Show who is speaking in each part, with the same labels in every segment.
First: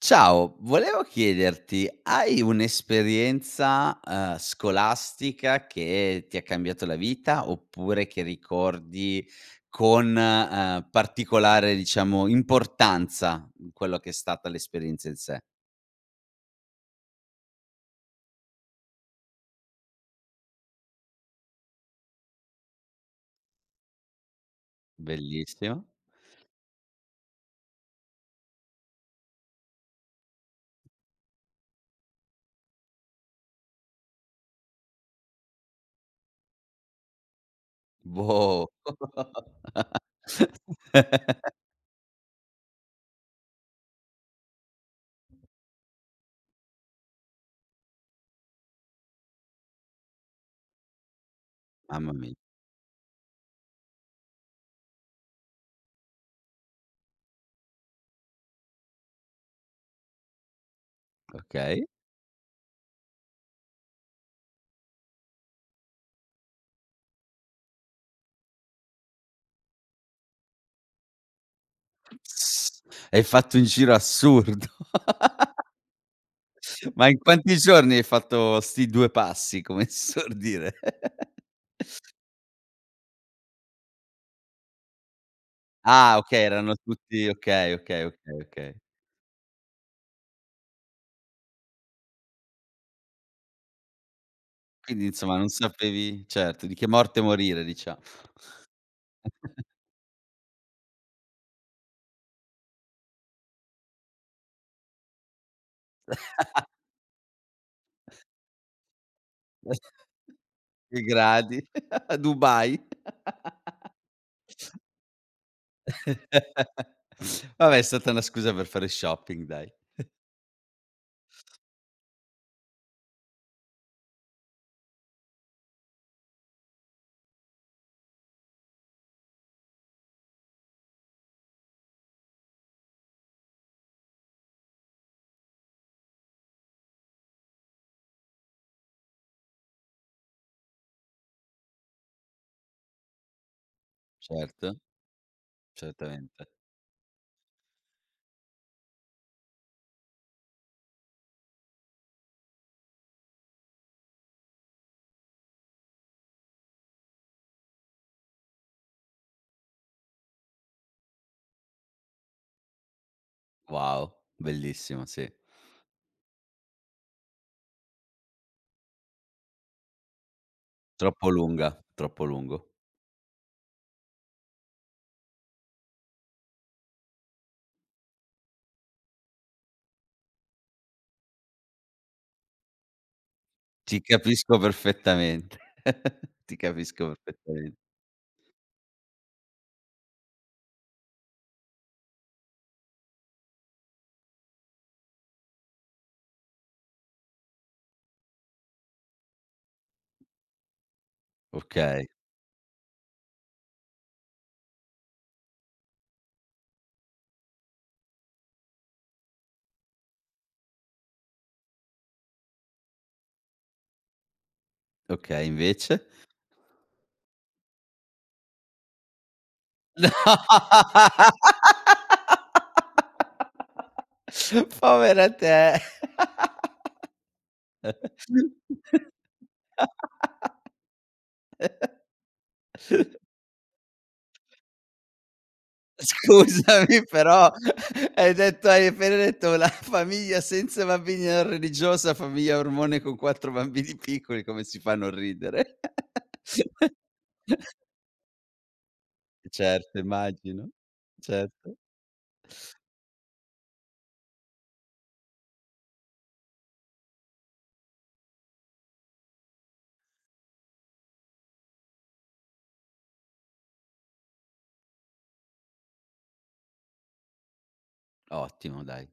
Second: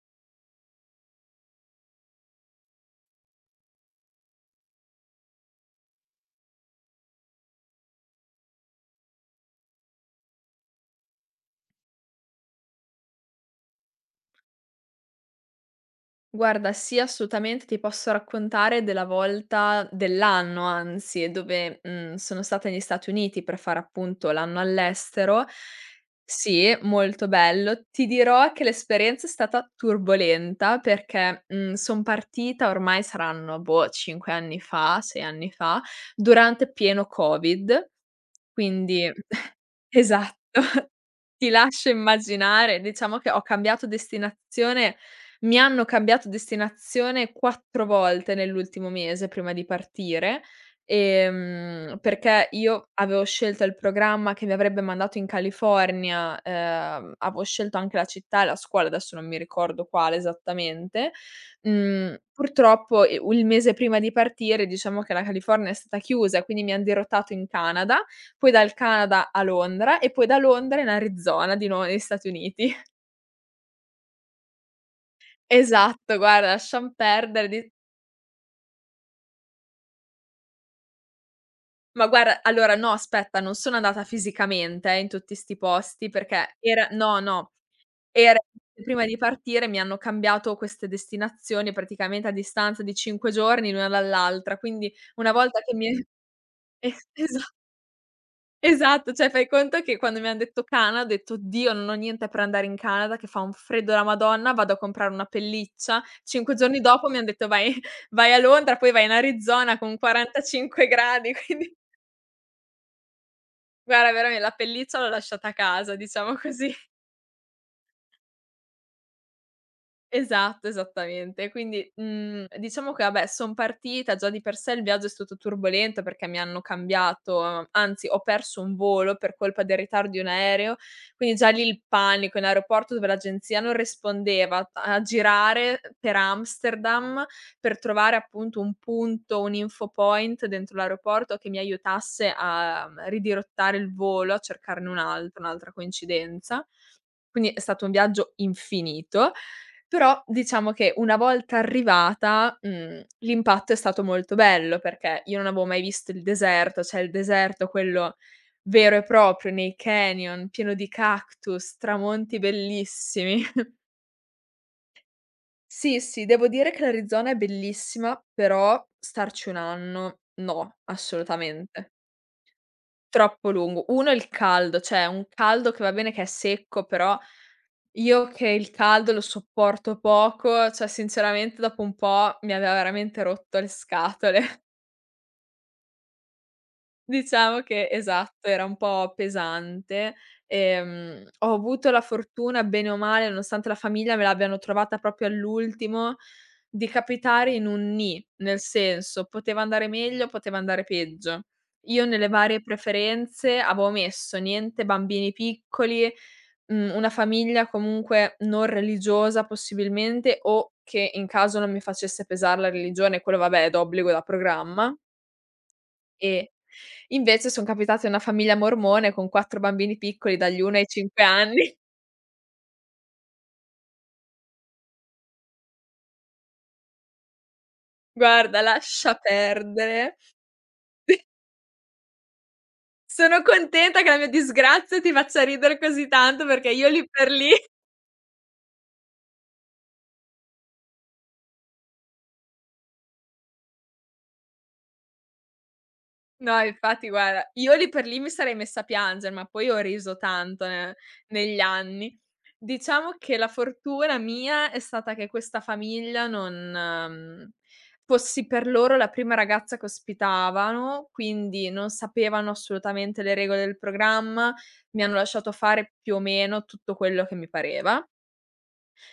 Speaker 1: Ciao, volevo chiederti, hai un'esperienza, scolastica che ti ha cambiato la vita, oppure che ricordi con, particolare, diciamo, importanza, quello che è stata l'esperienza in sé?
Speaker 2: Guarda, sì, assolutamente ti posso raccontare della volta dell'anno, anzi, dove, sono stata negli Stati Uniti per fare appunto l'anno all'estero.
Speaker 1: Bellissimo.
Speaker 2: Sì, molto bello. Ti dirò che l'esperienza è stata turbolenta perché, son partita ormai saranno, boh, 5 anni fa, 6 anni fa, durante pieno Covid,
Speaker 1: Boh!
Speaker 2: quindi esatto. Ti lascio immaginare. Diciamo che ho cambiato destinazione mi hanno cambiato destinazione 4 volte nell'ultimo mese prima di partire,
Speaker 1: Mamma mia,
Speaker 2: perché io avevo scelto il programma che mi avrebbe mandato in California, avevo scelto anche la città e la scuola, adesso non mi ricordo quale esattamente.
Speaker 1: okay.
Speaker 2: Purtroppo, u il mese prima di partire diciamo che la California è stata chiusa, quindi mi han dirottato in Canada, poi dal Canada a Londra e poi da Londra in Arizona di nuovo negli Stati Uniti.
Speaker 1: Pss, hai fatto un giro assurdo.
Speaker 2: Esatto, guarda, lasciam
Speaker 1: Ma in
Speaker 2: perdere
Speaker 1: quanti
Speaker 2: di
Speaker 1: giorni hai fatto 'sti due passi, come si suol dire?
Speaker 2: ma guarda, allora no, aspetta, non sono andata fisicamente in tutti 'sti posti,
Speaker 1: Ah okay,
Speaker 2: perché
Speaker 1: erano
Speaker 2: era no,
Speaker 1: tutti
Speaker 2: no,
Speaker 1: okay, okay, okay,
Speaker 2: era
Speaker 1: okay.
Speaker 2: prima di partire mi hanno cambiato queste destinazioni praticamente a distanza di 5 giorni l'una dall'altra, quindi
Speaker 1: Quindi
Speaker 2: una
Speaker 1: insomma non
Speaker 2: volta che mi
Speaker 1: sapevi certo di che
Speaker 2: es
Speaker 1: morte
Speaker 2: esa
Speaker 1: morire, diciamo.
Speaker 2: Esatto, cioè fai conto che quando mi han detto Canada ho detto: "Oddio, non ho niente per andare in Canada, che fa un freddo da Madonna, vado a comprare una pelliccia." 5 giorni dopo mi han detto: vai a Londra, poi vai in Arizona con 45
Speaker 1: Che
Speaker 2: gradi."
Speaker 1: gradi,
Speaker 2: Quindi
Speaker 1: a Dubai.
Speaker 2: guarda, veramen la pelliccia l'ho lasciata a casa, diciamo così.
Speaker 1: Vabbè, è stata una scusa per fare shopping, dai.
Speaker 2: Esatto, esattamente. Quindi, diciamo che vabbè, son partita. Già di per sé il viaggio è stato turbolento, perché mi hanno cambiato anzi ho perso un volo per colpa del ritardo di un aereo, quindi già lì il panico in aeroporto dove l'agenzia non rispondeva, a girare per Amsterdam per trovare appunto un punto, un info point dentro l'aeroporto che mi aiutasse a ridirottare il volo, a
Speaker 1: Certo,
Speaker 2: cercarne un altro, un'altra
Speaker 1: certamente.
Speaker 2: coincidenza. Quindi è stato un viaggio infinito. Però diciamo che una volta arrivata, l'impatto è stato molto bello, perché io non avevo mai visto il deserto, cioè il deserto quello vero e proprio, nei canyon, pieno di cactus, tramonti bellissimi.
Speaker 1: Wow, bellissimo, sì.
Speaker 2: Sì, sì, devo dire che l'Arizona è bellissima, però starci 1 anno no,
Speaker 1: Troppo lunga,
Speaker 2: assolutamente.
Speaker 1: troppo lungo.
Speaker 2: Troppo lungo. 1, il caldo, cioè un caldo che va bene che è secco, però io che il caldo lo sopporto poco, cioè sinceramente dopo un po' mi aveva veramente rotto le
Speaker 1: Ti
Speaker 2: scatole.
Speaker 1: capisco perfettamente. Ti capisco
Speaker 2: Diciamo
Speaker 1: perfettamente.
Speaker 2: che esatto, era un po' pesante. Ho avuto la fortuna, bene o male, nonostante la famiglia me l'abbiano trovata proprio all'ultimo, di capitare in un nel senso, poteva andare meglio, poteva andare peggio. Io
Speaker 1: Okay,
Speaker 2: nelle varie preferenze avevo messo niente bambini piccoli, una famiglia comunque non religiosa possibilmente, o che in caso non mi facesse pesar la religione, quello vabbè è d'obbligo da programma.
Speaker 1: okay, invece?
Speaker 2: E invece son capitata in una famiglia mormone con 4 bambini
Speaker 1: No.
Speaker 2: piccoli dagli 1 ai 5 anni.
Speaker 1: Povera te.
Speaker 2: Guarda, lascia perdere. Sono contenta che la mia disgrazia ti faccia ridere così tanto, perché io
Speaker 1: Scusami,
Speaker 2: lì per lì
Speaker 1: però hai appena detto la famiglia senza bambini non religiosa, famiglia mormone con quattro bambini piccoli, come si fa a non ridere?
Speaker 2: no, infatti guarda, io lì per lì mi sarei messa a piangere, ma poi ho
Speaker 1: Certo,
Speaker 2: riso tanto
Speaker 1: immagino.
Speaker 2: ne negli
Speaker 1: Certo.
Speaker 2: anni. Diciamo che la fortuna mia è stata che questa famiglia non fossi per loro la prima ragazza che ospitavano, quindi non sapevano assolutamente le regole del programma, mi hanno lasciato fare più o meno tutto quello che mi pareva.
Speaker 1: Ottimo dai.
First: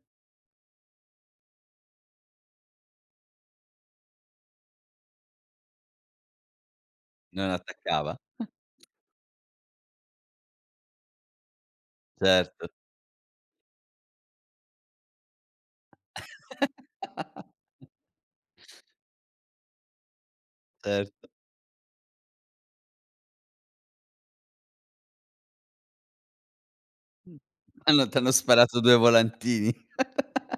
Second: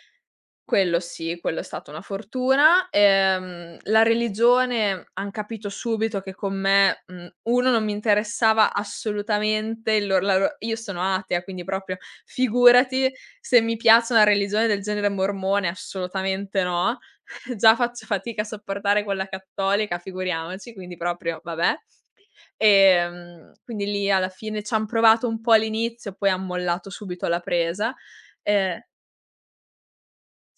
Speaker 2: Quello sì, quello è stata una fortuna. La religione han capito subito che con me,
Speaker 1: Non
Speaker 2: 1, non mi
Speaker 1: attaccava?
Speaker 2: interessava assolutamente, il lor la lo io sono atea, quindi proprio
Speaker 1: Certo,
Speaker 2: figurati se mi piace una religione del genere mormone, assolutamente no. Già faccio fatica a sopportare quella cattolica, figuriamoci, quindi
Speaker 1: certo.
Speaker 2: proprio vabbè. Quindi lì alla fine c'han provato un po' all'inizio, poi han mollato subito la presa.
Speaker 1: Hanno t'hanno sparato
Speaker 2: Ehm
Speaker 1: due volantini.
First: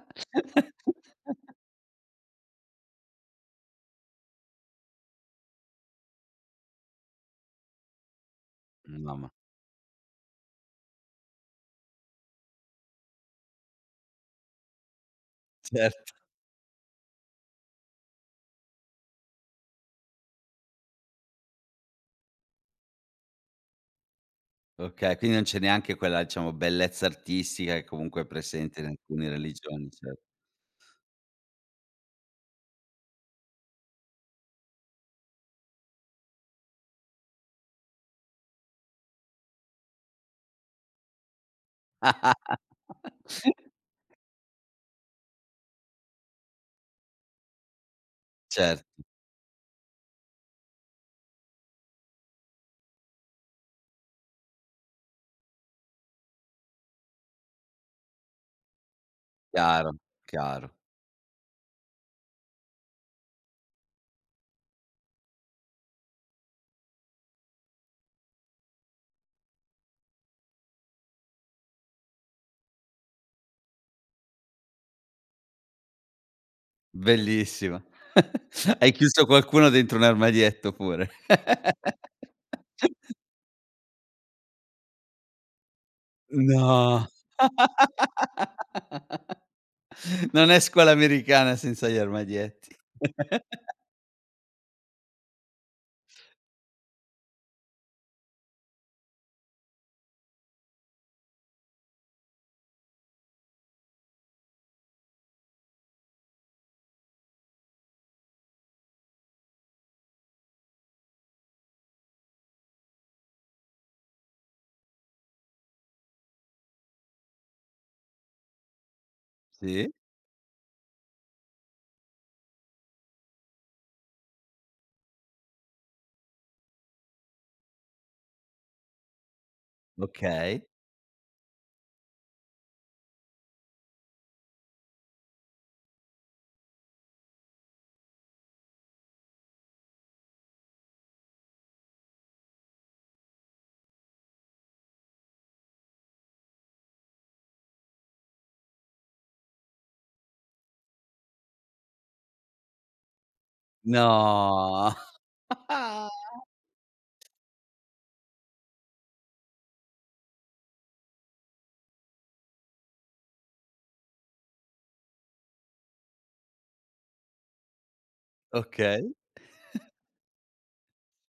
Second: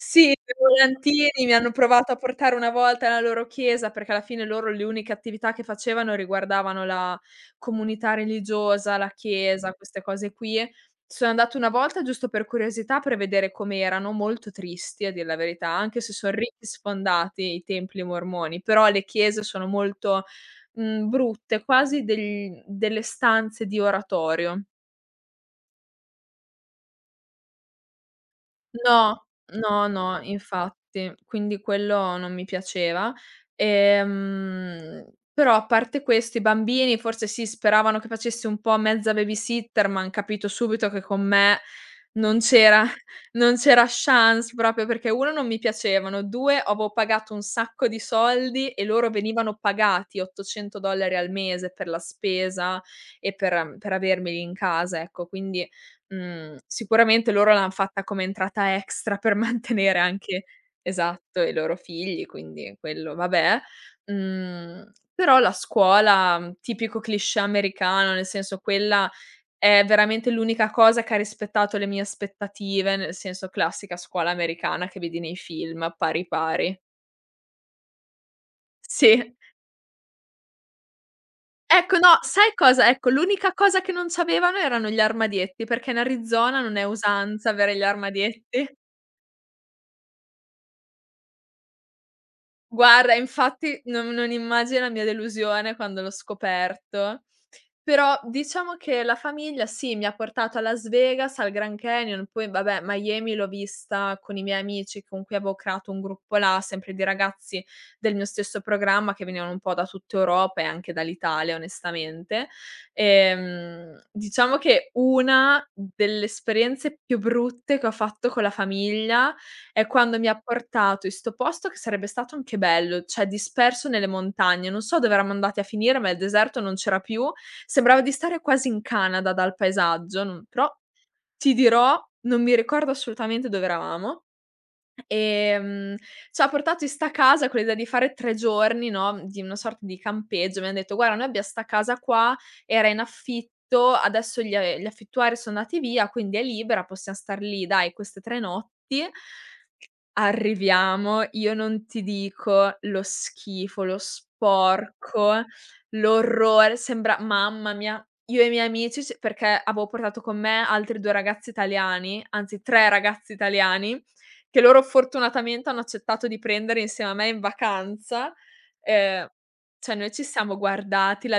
Speaker 2: sì, i volantini mi hanno provato a portare una volta nella loro chiesa, perché alla fine loro le uniche attività che facevano riguardavano la comunità religiosa, la
Speaker 1: Mamma
Speaker 2: chiesa, queste cose qui. Sono andata una volta giusto per curiosità, per vedere com'erano, molto tristi a dir la verità, anche se
Speaker 1: Certo.
Speaker 2: son ricchi sfondati i templi mormoni, però le chiese sono molto, brutte, quasi degl delle stanze di oratorio.
Speaker 1: Okay, quindi non c'è neanche quella, diciamo, bellezza artistica che comunque è presente in
Speaker 2: No,
Speaker 1: alcune
Speaker 2: no,
Speaker 1: religioni,
Speaker 2: no, infatti, quindi quello non mi piaceva. Ehm, Però a parte questo i bambini, forse sì, speravano che facessi un po' mezza babysitter, ma han capito subito che con me non c'era non c'era chance, proprio perché 1, non mi piacevano, 2, avevo pagato un sacco di soldi e
Speaker 1: certo,
Speaker 2: loro venivano pagati $800 al mese per la spesa e per avermeli in casa, ecco, quindi sicuramente loro l'han fatta come entrata extra per
Speaker 1: chiaro,
Speaker 2: mantenere anche,
Speaker 1: chiaro.
Speaker 2: esatto, i loro figli, quindi quello vabbè. Però la scuola, tipico cliché americano, nel senso quella è veramente l'unica cosa che ha rispettato le mie aspettative, nel senso classica scuola americana che vedi nei film, pari pari.
Speaker 1: Bellissima. Hai chiuso
Speaker 2: Sì.
Speaker 1: qualcuno dentro un armadietto pure.
Speaker 2: Ecco no, sai cosa? Ecco, l'unica cosa che non c'avevano erano gli armadietti, perché in Arizona non è
Speaker 1: No.
Speaker 2: usanza avere gli armadietti.
Speaker 1: Non è scuola americana senza gli armadietti.
Speaker 2: Guarda, infatti non immagini la mia delusione quando l'ho scoperto, però diciamo che la famiglia sì, mi ha portato a Las Vegas, al Grand Canyon, poi vabbè Miami l'ho vista con i miei amici con cui avevo creato un gruppo là, sempre di ragazzi del mio stesso programma che venivano un po' da tutta Europa e anche dall'Italia, onestamente. Diciamo che una delle esperienze più brutte che ho fatto con la famiglia è
Speaker 1: Sì,
Speaker 2: quando mi ha portato in 'sto posto che sarebbe stato anche bello, cioè disperso nelle montagne, non so dove eravamo andati a finire, ma il deserto non c'era più. Sembrava di stare quasi in Canada dal paesaggio, non
Speaker 1: okay.
Speaker 2: però ti dirò, non mi ricordo assolutamente dove eravamo. Ehm, C'ha portato in 'sta casa con l'idea di fare 3 giorni, no, di una sorta di campeggio. Mi han detto: "Guarda, noi abbia 'sta casa qua, era in affitto, adesso gli affittuari so' andati via, quindi è libera, possiam star lì, dai, queste 3 notti". Arriviamo, io non ti dico lo schifo, lo
Speaker 1: No.
Speaker 2: sporco, l'orrore, sembra mamma mia, io e i miei amici c perché avevo portato con me altri 2 ragazzi italiani, anzi 3 ragazzi italiani, che loro fortunatamente hanno accettato di prendere insieme a me in vacanza,
Speaker 1: Okay.
Speaker 2: ehm, cioè noi ci siamo guardati, la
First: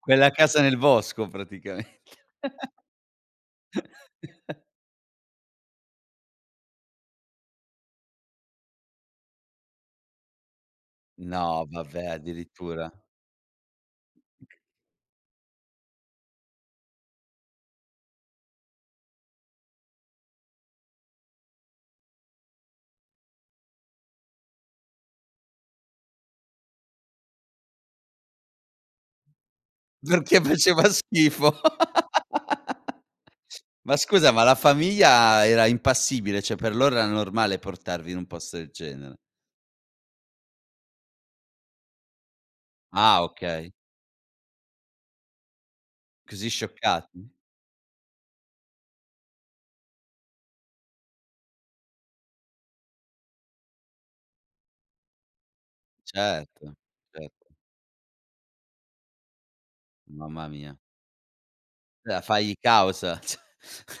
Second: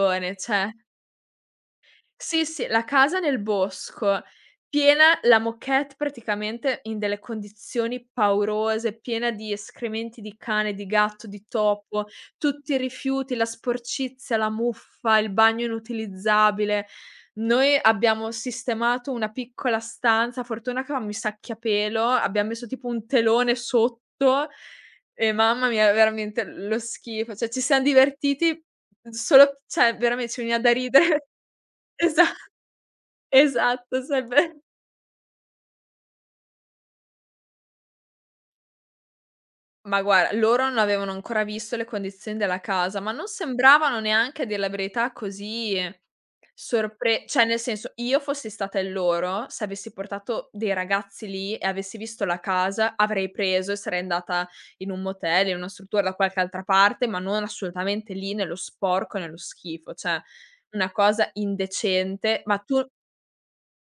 Speaker 1: Quella casa
Speaker 2: cioè
Speaker 1: nel bosco praticamente.
Speaker 2: sì, sì, la casa nel bosco, piena la moquette, praticamente in delle condizioni paurose, piena di escrementi di cane, di gatto, di
Speaker 1: No,
Speaker 2: topo,
Speaker 1: vabbè,
Speaker 2: tutti i
Speaker 1: addirittura.
Speaker 2: rifiuti, la sporcizia, la muffa, il bagno inutilizzabile. Noi abbiamo sistemato una piccola stanza, fortuna che avevamo i sacchi a pelo, abbiam messo tipo un telone sotto, e mamma mia, veramente lo schifo. Cioè ci siam divertiti solo, cioè veramente ci
Speaker 1: Perché
Speaker 2: veniva da
Speaker 1: faceva
Speaker 2: ridere.
Speaker 1: schifo.
Speaker 2: Esa
Speaker 1: Ma
Speaker 2: Esatto,
Speaker 1: scusa,
Speaker 2: sarebbe
Speaker 1: ma la famiglia era impassibile, cioè per loro era normale portarvi in un posto del genere?
Speaker 2: ma guarda, loro non avevano ancora visto le condizioni della casa, ma
Speaker 1: Ah
Speaker 2: non
Speaker 1: okay,
Speaker 2: sembravano neanche, a dir la verità, così
Speaker 1: così
Speaker 2: sorpre
Speaker 1: scioccati?
Speaker 2: cioè, nel senso, io fossi stata in loro, se avessi portato dei ragazzi lì e avessi visto la casa, avrei preso e sarei andata in un motel, in una struttura da qualche altra
Speaker 1: Certo,
Speaker 2: parte, ma non
Speaker 1: certo,
Speaker 2: assolutamente lì nello sporco, nello schifo. Cioè,
Speaker 1: mamma mia.
Speaker 2: una cosa
Speaker 1: Allora
Speaker 2: indecente,
Speaker 1: fagli
Speaker 2: ma tu
Speaker 1: causa, cioè.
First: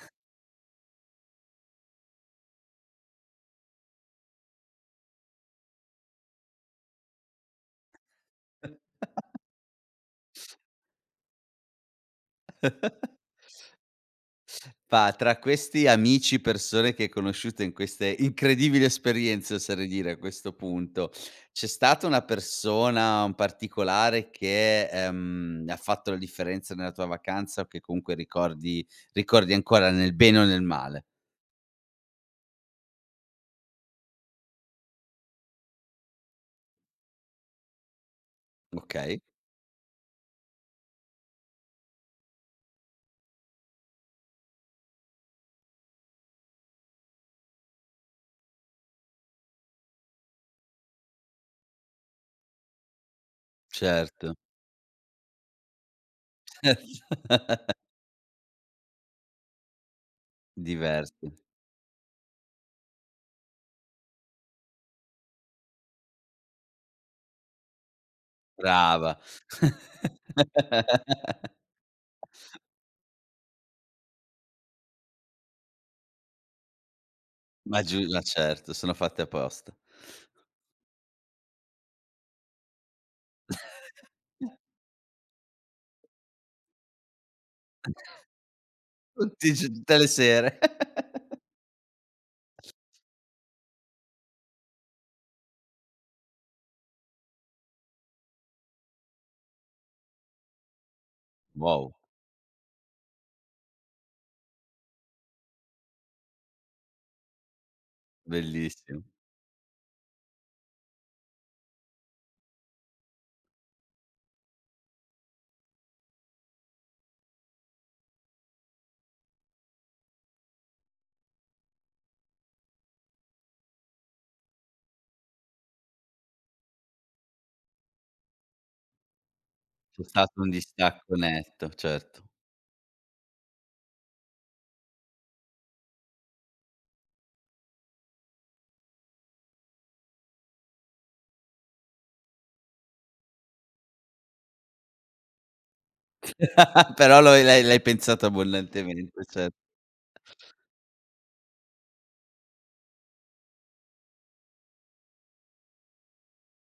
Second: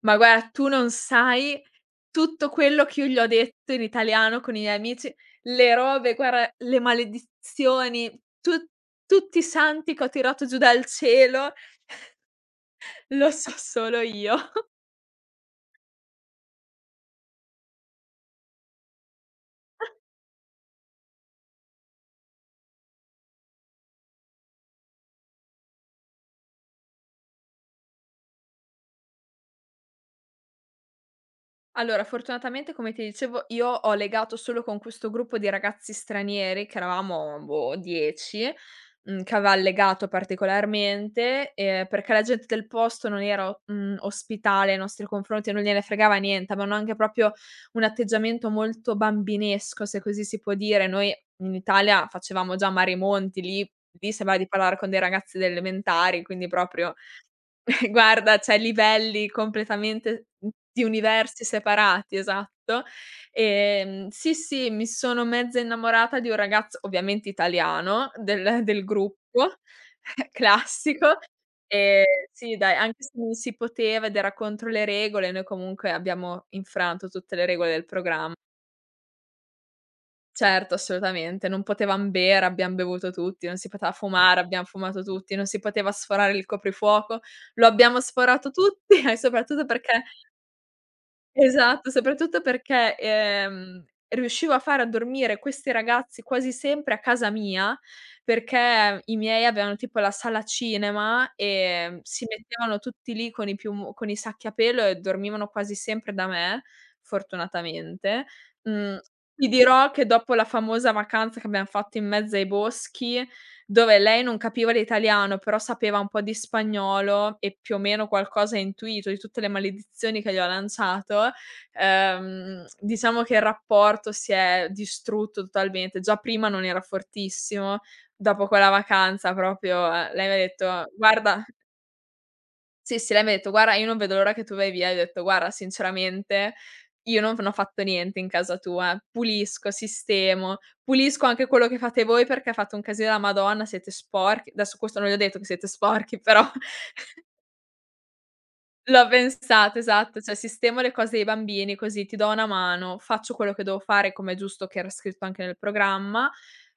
Speaker 2: ma guarda, tu non sai tutto quello che io gli ho detto in italiano con i miei amici, le robe, guarda, le maledizioni, tu tutti i santi che ho tirato giù dal cielo, lo so solo io.
Speaker 1: Fa tra questi amici, persone che hai conosciuto in queste incredibili esperienze, oserei dire a questo punto, c'è stata una persona, un particolare che, ha fatto la differenza nella tua vacanza o che comunque ricordi ancora nel bene o nel male?
Speaker 2: Allora, fortunatamente, come ti dicevo, io ho legato solo con questo gruppo di ragazzi stranieri, che eravamo, boh, 10,
Speaker 1: Okay.
Speaker 2: che aveva legato particolarmente, perché la gente del posto non era o ospitale nei nostri confronti, non gliene fregava niente, avevano anche proprio un atteggiamento molto bambinesco, se così si può dire. Noi in Italia facevamo già mari e monti, lì
Speaker 1: Certo,
Speaker 2: sembrava di parlare con dei ragazzi delle elementari, quindi proprio guarda, cioè livelli completamente, di
Speaker 1: diversi.
Speaker 2: universi separati, esatto. Sì, sì, mi sono mezza innamorata di un ragazzo, ovviamente italiano, del
Speaker 1: Brava.
Speaker 2: gruppo, classico. Ehm, sì dai, anche se non si poteva ed era contro le regole, noi comunque abbiamo infranto tutte le regole
Speaker 1: Ma
Speaker 2: del
Speaker 1: giu ma
Speaker 2: programma.
Speaker 1: certo, sono fatte apposta.
Speaker 2: Certo, assolutamente. Non potevam bere, abbiam bevuto tutti, non si poteva fumare, abbiam fumato tutti, non si poteva sforare il coprifuoco, lo abbiamo sforato tutti e
Speaker 1: Tutti i g
Speaker 2: soprattutto
Speaker 1: tutte
Speaker 2: perché
Speaker 1: le sere.
Speaker 2: esatto, soprattutto perché, riuscivo a fare a dormire questi ragazzi quasi sempre a casa mia, perché i miei avevano tipo la sala cinema,
Speaker 1: Wow,
Speaker 2: si mettevano tutti lì con i sacchi a pelo e dormivano quasi sempre da me, fortunatamente. Mhmm,
Speaker 1: bellissimo.
Speaker 2: ti dirò che dopo la famosa vacanza che abbiam fatto in mezzo ai boschi, dove lei non capiva l'italiano, però sapeva un po' di spagnolo e più o meno qualcosa ha intuito di tutte le maledizioni che gli ho lanciato, diciamo che il rapporto si è distrutto totalmente. Già prima non era fortissimo, dopo quella vacanza proprio,
Speaker 1: C'è
Speaker 2: lei mi ha
Speaker 1: stato un
Speaker 2: detto:
Speaker 1: distacco
Speaker 2: "Guarda."
Speaker 1: netto, certo.
Speaker 2: Sì, sì, lei mi ha detto: "Guarda, io non vedo l'ora che tu vai via." Io ho detto: "Guarda, sinceramente io non ho fatto niente in casa tua. Pulisco, sistemo, pulisco anche quello che fate voi perché fate un casino della Madonna, siete sporchi." Adesso questo non gli ho detto che siete sporchi, però
Speaker 1: Però lo l'hai l'hai pensato
Speaker 2: l'ho
Speaker 1: abbondantemente. Cer
Speaker 2: pensato, esatto, cioè sistemo le cose dei bambini così ti do una mano, faccio quello che devo fare come è giusto che era scritto anche nel programma.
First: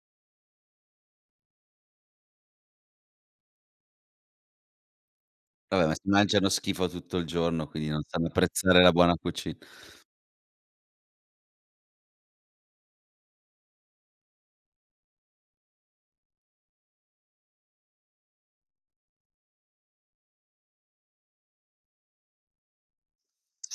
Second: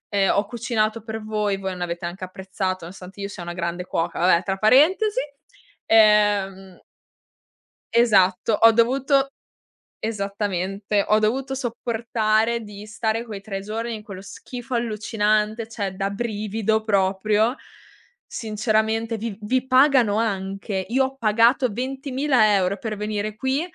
Speaker 2: Ho cucinato per voi, voi non avete anche apprezzato nonostante io sia una grande cuoca, vabbè tra parentesi.
Speaker 1: Vabbè, ma si mangiano
Speaker 2: Ehm
Speaker 1: schifo tutto il giorno, quindi non sanno
Speaker 2: Esatto, ho
Speaker 1: apprezzare la buona
Speaker 2: dovuto
Speaker 1: cucina.
Speaker 2: esattamente, ho dovuto sopportare di stare quei 3 giorni in quello schifo allucinante, cioè da brivido proprio. Sinceramente vi pagano anche. Io ho pagato 20.000 € per venire qui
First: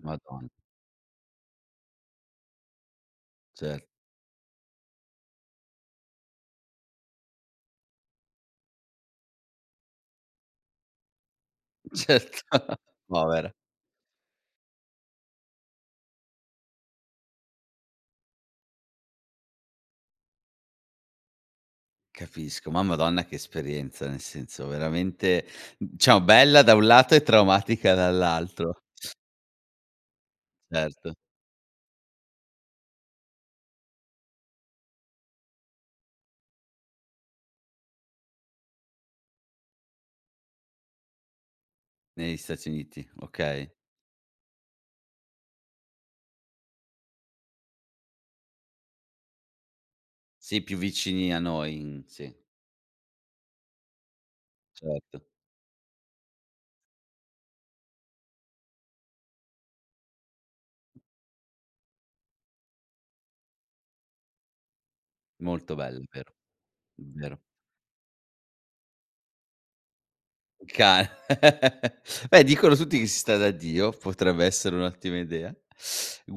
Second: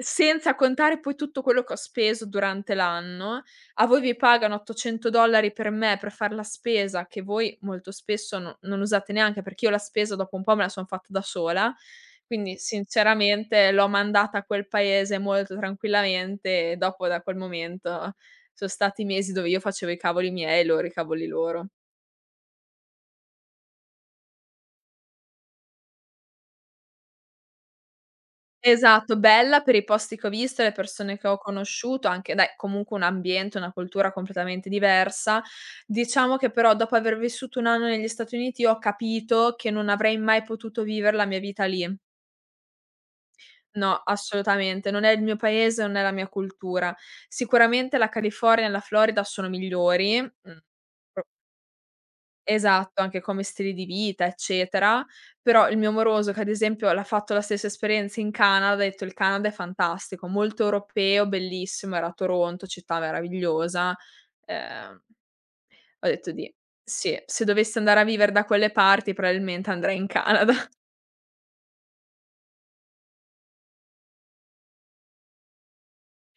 Speaker 1: Madonna,
Speaker 2: contare poi tutto quello che ho speso durante l'anno. A
Speaker 1: certo,
Speaker 2: voi vi pagano 800 dollari per me, per far la spesa, che voi molto spesso non usate neanche, perché io la spesa dopo un po' me la son fatta da sola.
Speaker 1: certo,
Speaker 2: Quindi
Speaker 1: povera.
Speaker 2: sinceramente l'ho mandata a quel paese molto tranquillamente e dopo da quel momento son stati mesi dove io facevo i cavoli miei e loro i cavoli loro.
Speaker 1: Capisco, ma madonna che esperienza, nel senso veramente diciamo bella da un lato e traumatica dall'altro.
Speaker 2: Esatto, bella per i posti che ho visto, le
Speaker 1: Certo,
Speaker 2: persone che ho conosciuto, anche dai, comunque un ambiente, una cultura completamente diversa. Diciamo che però dopo aver vissuto 1 anno negli Stati Uniti ho capito che non avrei mai potuto vivere la mia vita lì.
Speaker 1: negli Stati Uniti, okay.
Speaker 2: No, assolutamente, non è il mio paese, non è la mia cultura. Sicuramente la California e la Florida sono migliori,
Speaker 1: Sì,
Speaker 2: mhmm.
Speaker 1: più vicini a noi, in sì,
Speaker 2: Esatto, anche come stili di vita, eccetera.
Speaker 1: certo.
Speaker 2: Però il mio moroso che ad esempio l'ha fatto la stessa esperienza in Canada, ha detto: "Il Canada è fantastico, molto europeo, bellissimo." Era a Toronto, città meravigliosa. Ehm,
Speaker 1: Molto bello,
Speaker 2: ho detto
Speaker 1: vero,
Speaker 2: di sì,
Speaker 1: vero.
Speaker 2: se dovessi andare a vivere da quelle parti probabilmente andrei in Canada.
Speaker 1: Un cane. Beh, dicono tutti che si sta da Dio, potrebbe essere un'ottima idea.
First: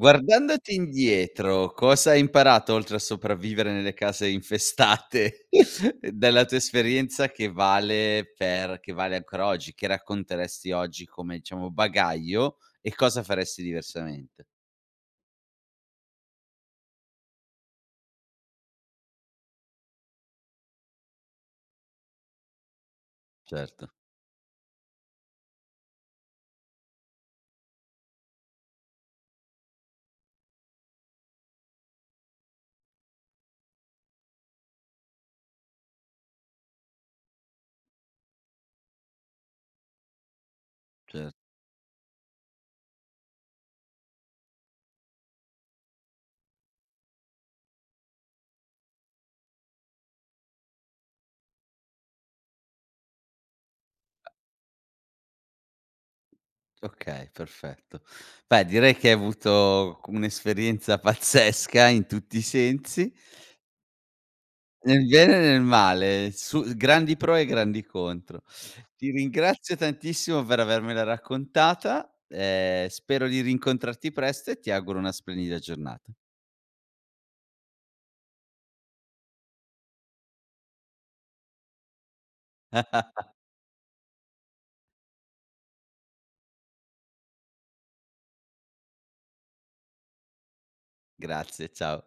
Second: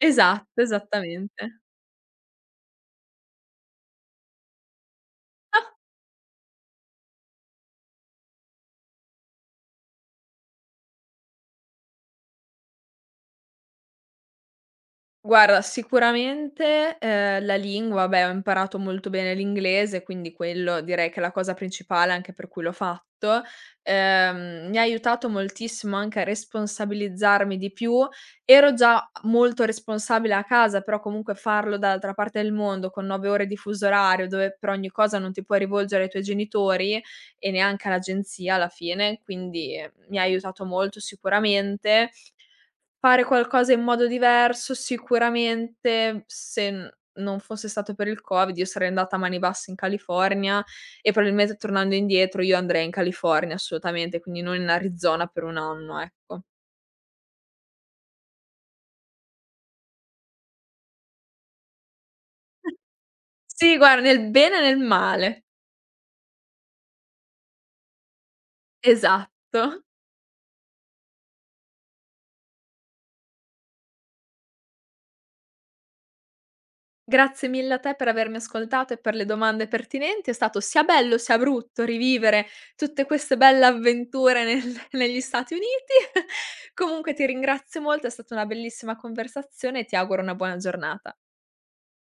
Speaker 2: Esatto, esattamente.
Speaker 1: indietro, cosa hai imparato oltre a sopravvivere nelle case infestate dalla tua esperienza che vale per che vale ancora oggi? Che racconteresti oggi come, diciamo, bagaglio e cosa faresti diversamente?
Speaker 2: Guarda, sicuramente, la lingua, beh, ho imparato molto bene l'inglese, quindi quello direi che è la cosa principale anche per cui l'ho fatto.
Speaker 1: Certo,
Speaker 2: Mi ha aiutato moltissimo anche a responsabilizzarmi di più. Ero già molto responsabile a casa, però comunque farlo dall'altra parte del mondo con 9 ore di fuso orario, dove per ogni cosa non ti puoi rivolgere ai tuoi genitori e neanche all'agenzia alla fine, quindi mi ha aiutato molto
Speaker 1: cer
Speaker 2: sicuramente. Fare qualcosa in modo diverso, sicuramente se n non fosse stato per il Covid io sarei andata a mani basse in California e probabilmente tornando indietro io andrei in California assolutamente, quindi non in Arizona per 1 anno, ecco.
Speaker 1: okay, perfetto. Beh, direi che hai avuto un'esperienza pazzesca in tutti i sensi.
Speaker 2: Sì, guarda, nel bene e nel
Speaker 1: Nel bene e
Speaker 2: male.
Speaker 1: nel male, su grandi pro e grandi contro. Ti ringrazio
Speaker 2: Esatto.
Speaker 1: tantissimo per avermela raccontata, spero di rincontrarti presto e ti auguro una splendida giornata.
Speaker 2: Grazie mille a te per avermi ascoltato e per le domande pertinenti. È stato sia bello sia brutto rivivere tutte queste belle avventure negli Stati Uniti. Comunque ti ringrazio molto, è stata una bellissima conversazione e ti auguro una buona giornata.
Speaker 1: Grazie, ciao.